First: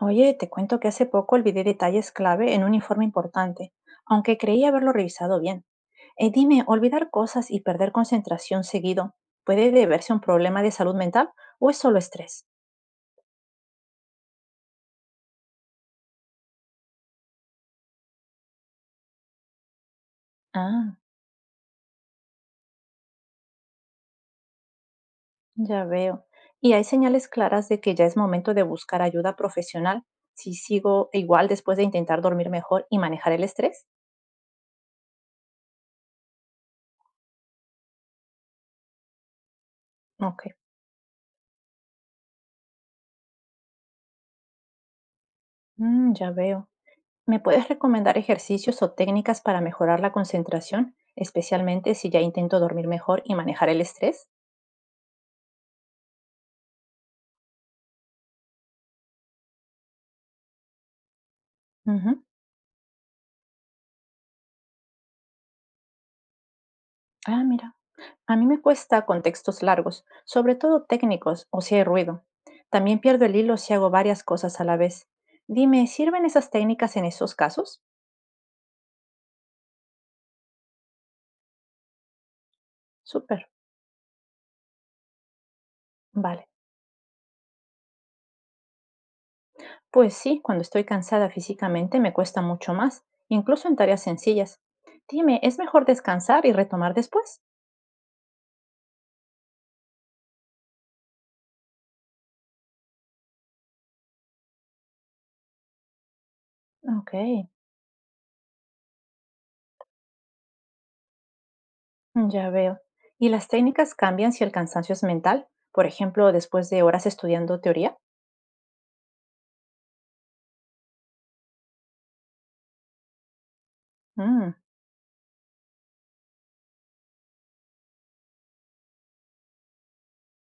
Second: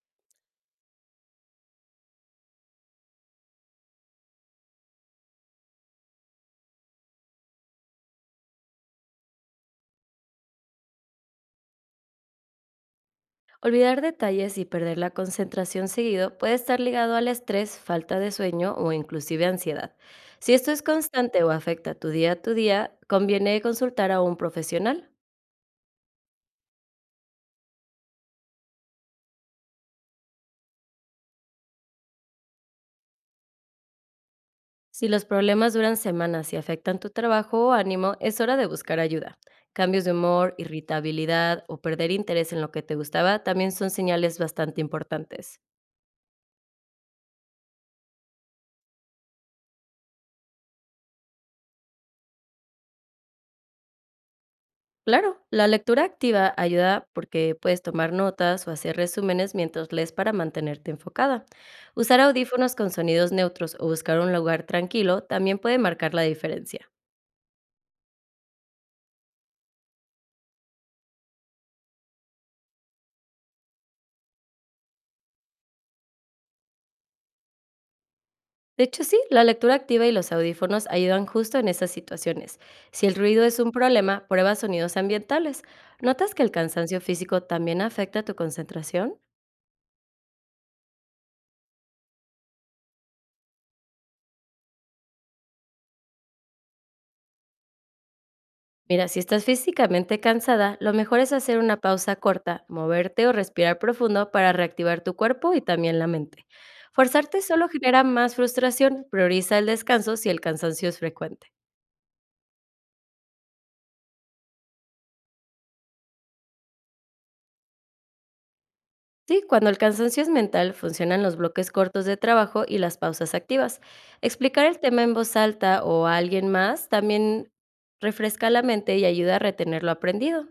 Oye, te cuento que hace poco olvidé detalles clave en un informe importante, aunque creí haberlo revisado bien. Dime, ¿olvidar cosas y perder concentración seguido puede deberse a un problema de salud mental o es solo estrés? Olvidar detalles y perder la concentración seguido puede estar ligado al estrés, falta de sueño o inclusive ansiedad. Si esto es Ah, constante o afecta tu día a tu día, conviene consultar a un profesional. ya veo. ¿Y hay señales claras de que ya es momento de buscar ayuda profesional si sigo igual después de intentar dormir mejor y manejar el estrés? Si los problemas duran semanas y afectan tu trabajo o ánimo, es hora de buscar ayuda. Cambios de Ok, humor, irritabilidad o perder interés en lo que te gustaba también son señales bastante importantes. Ya veo. ¿Me puedes recomendar ejercicios o técnicas para mejorar la concentración, especialmente si ya intento dormir mejor y manejar el estrés? Claro, la lectura activa ayuda porque puedes tomar notas o hacer resúmenes mientras lees para mantenerte enfocada. Usar Ujú. audífonos con sonidos neutros o buscar un lugar tranquilo también puede marcar la diferencia. Ah, mira. A mí me cuesta con textos largos, sobre todo técnicos o si hay ruido. También pierdo el hilo si hago varias cosas a la vez. Dime, ¿sirven esas técnicas en esos casos? De hecho, sí, la lectura activa y los audífonos ayudan justo en esas situaciones. Si el Súper. ruido es un problema, prueba sonidos ambientales. ¿Notas que Vale. el cansancio físico también afecta tu concentración? Pues sí, cuando estoy cansada físicamente me cuesta mucho más, incluso en tareas sencillas. Dime, ¿es mejor descansar y retomar después? Mira, si estás físicamente cansada, lo mejor es hacer una pausa corta, moverte o respirar profundo para reactivar tu cuerpo y también la mente. Ok. Forzarte solo genera más frustración, prioriza el descanso si el cansancio es frecuente. Ya veo. ¿Y las técnicas cambian si el cansancio es mental? Por ejemplo, después de horas estudiando teoría. Sí, cuando el cansancio es mental, funcionan los bloques cortos de trabajo y las pausas activas. Mm, Explicar el tema en voz alta o a alguien más también refresca la mente y ayuda a retener lo aprendido.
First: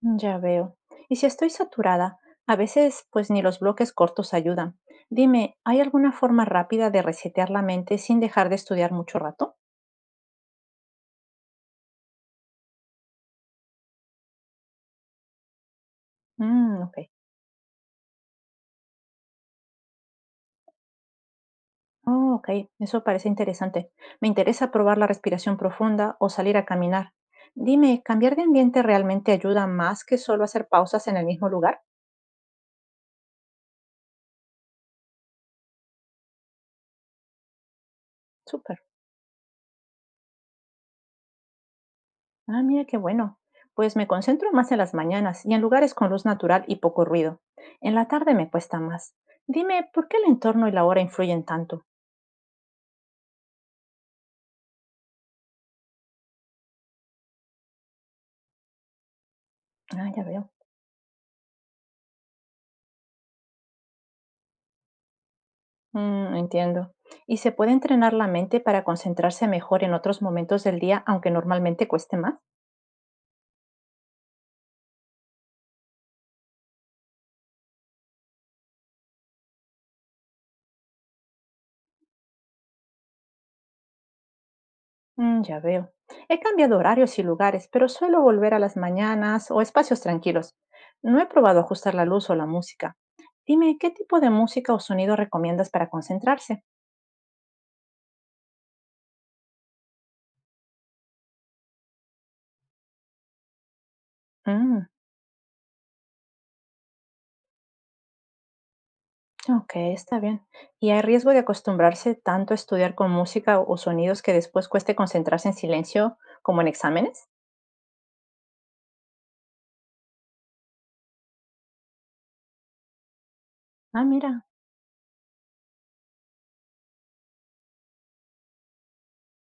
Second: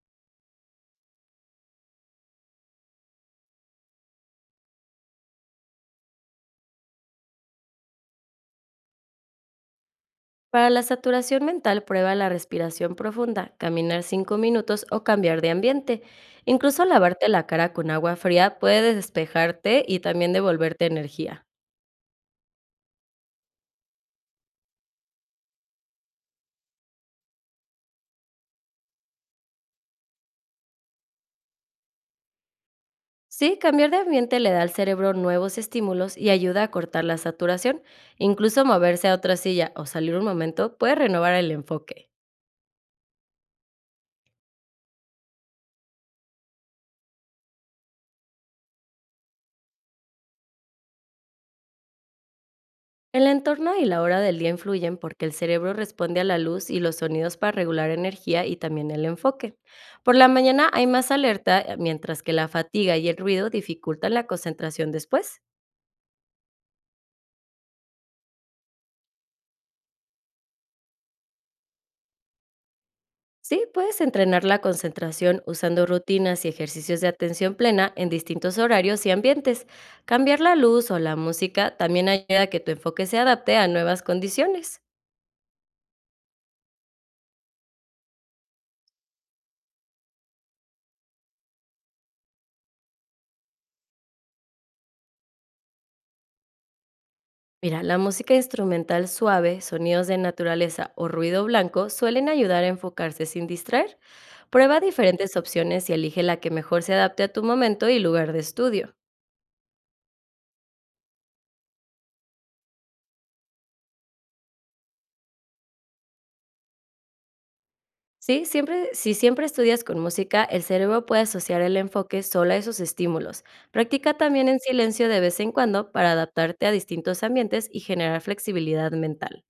ya veo. ¿Y si estoy saturada? A veces, pues ni los bloques cortos ayudan. Dime, ¿hay alguna forma rápida de resetear la mente sin dejar de estudiar mucho rato? Para la saturación mental, prueba la respiración profunda, caminar 5 minutos o cambiar de ambiente. Mm, Incluso ok. lavarte la cara con agua fría puede despejarte y también devolverte energía. Oh, ok, eso parece interesante. Me interesa probar la respiración profunda o salir a caminar. Dime, ¿cambiar de ambiente realmente ayuda más que solo hacer pausas en el mismo lugar? Sí, cambiar de ambiente le da al cerebro nuevos estímulos y ayuda a cortar la saturación. Incluso Súper. moverse a otra silla o salir un momento puede renovar el enfoque. Ah, mira qué bueno. Pues me concentro más en las mañanas y en lugares con luz natural y poco ruido. En la tarde me cuesta más. Dime, ¿por qué el entorno y la hora influyen tanto? El entorno y la hora del día influyen porque el cerebro responde a la luz y los sonidos para regular energía y también el enfoque. Ah, Por ya la veo. mañana hay más alerta, mientras que la fatiga y el ruido dificultan la concentración después. Entiendo. ¿Y se puede entrenar la mente para concentrarse mejor en otros momentos del día, aunque normalmente cueste más? Sí, puedes entrenar la concentración usando rutinas y ejercicios de atención plena en distintos horarios y ambientes. Cambiar la luz o la música también ayuda a que tu enfoque se adapte a nuevas condiciones. Ya veo. He cambiado horarios y lugares, pero suelo volver a las mañanas o espacios tranquilos. No he probado ajustar la luz o la música. Dime, ¿qué tipo de música o sonido recomiendas para concentrarse? Mira, la música instrumental suave, sonidos de naturaleza o ruido blanco suelen ayudar a enfocarse sin distraer. Prueba Mm. diferentes opciones y elige la que mejor se adapte a tu momento y lugar de estudio. Ok, está bien. ¿Y hay riesgo de acostumbrarse tanto a estudiar con música o sonidos que después cueste concentrarse en silencio como en exámenes? Sí, siempre, si siempre estudias con música, el cerebro puede asociar el enfoque solo a esos estímulos. Ah, Practica mira. también en silencio de vez en cuando para adaptarte a distintos ambientes y generar flexibilidad mental.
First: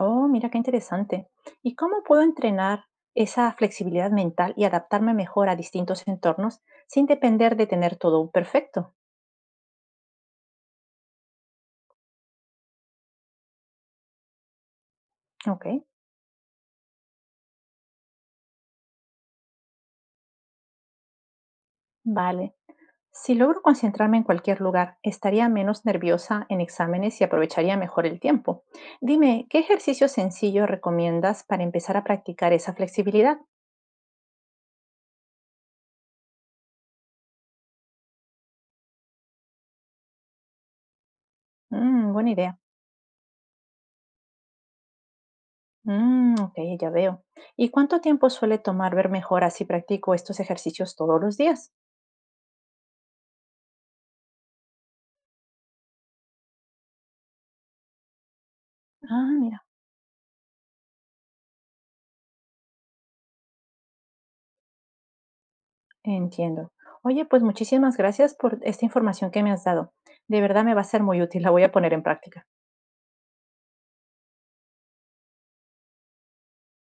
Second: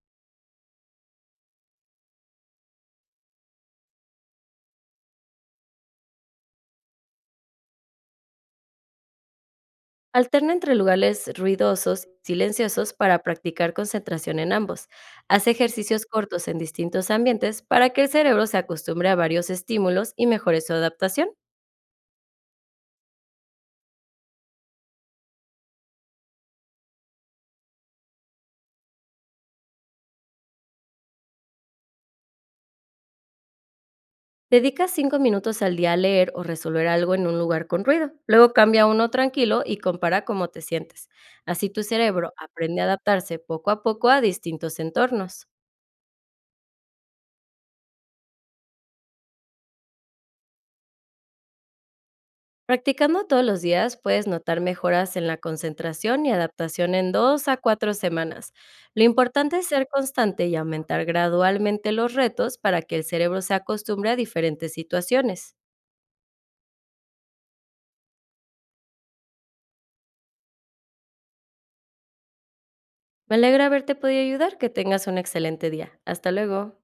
Oh, mira qué interesante. ¿Y cómo puedo entrenar esa flexibilidad mental y adaptarme mejor a distintos entornos sin depender de tener todo perfecto? Alterna entre lugares ruidosos y silenciosos para practicar concentración en ambos. Haz Ok, ejercicios cortos en distintos ambientes para que el cerebro se acostumbre a varios estímulos y mejore su adaptación. vale. Si logro concentrarme en cualquier lugar, estaría menos nerviosa en exámenes y aprovecharía mejor el tiempo. Dime, ¿qué ejercicio sencillo recomiendas para empezar a practicar esa flexibilidad? Dedica 5 minutos al día a leer o resolver algo en un lugar con ruido. Luego cambia a uno tranquilo y compara cómo te sientes. Así tu Buena cerebro idea. aprende a adaptarse poco a poco a distintos entornos. Mm, ok, ya veo. ¿Y cuánto tiempo suele tomar ver mejoras si practico estos ejercicios todos los días? Practicando todos los días puedes notar mejoras en la concentración y adaptación en 2 a 4 semanas. Lo Ah, importante mira, es ser constante y aumentar gradualmente los retos para que el cerebro se acostumbre a diferentes situaciones. entiendo. Oye, pues muchísimas gracias por esta información que me has dado. De verdad me va a ser muy útil, la voy a poner en práctica. Me alegra haberte podido ayudar, que tengas un excelente día. Hasta luego.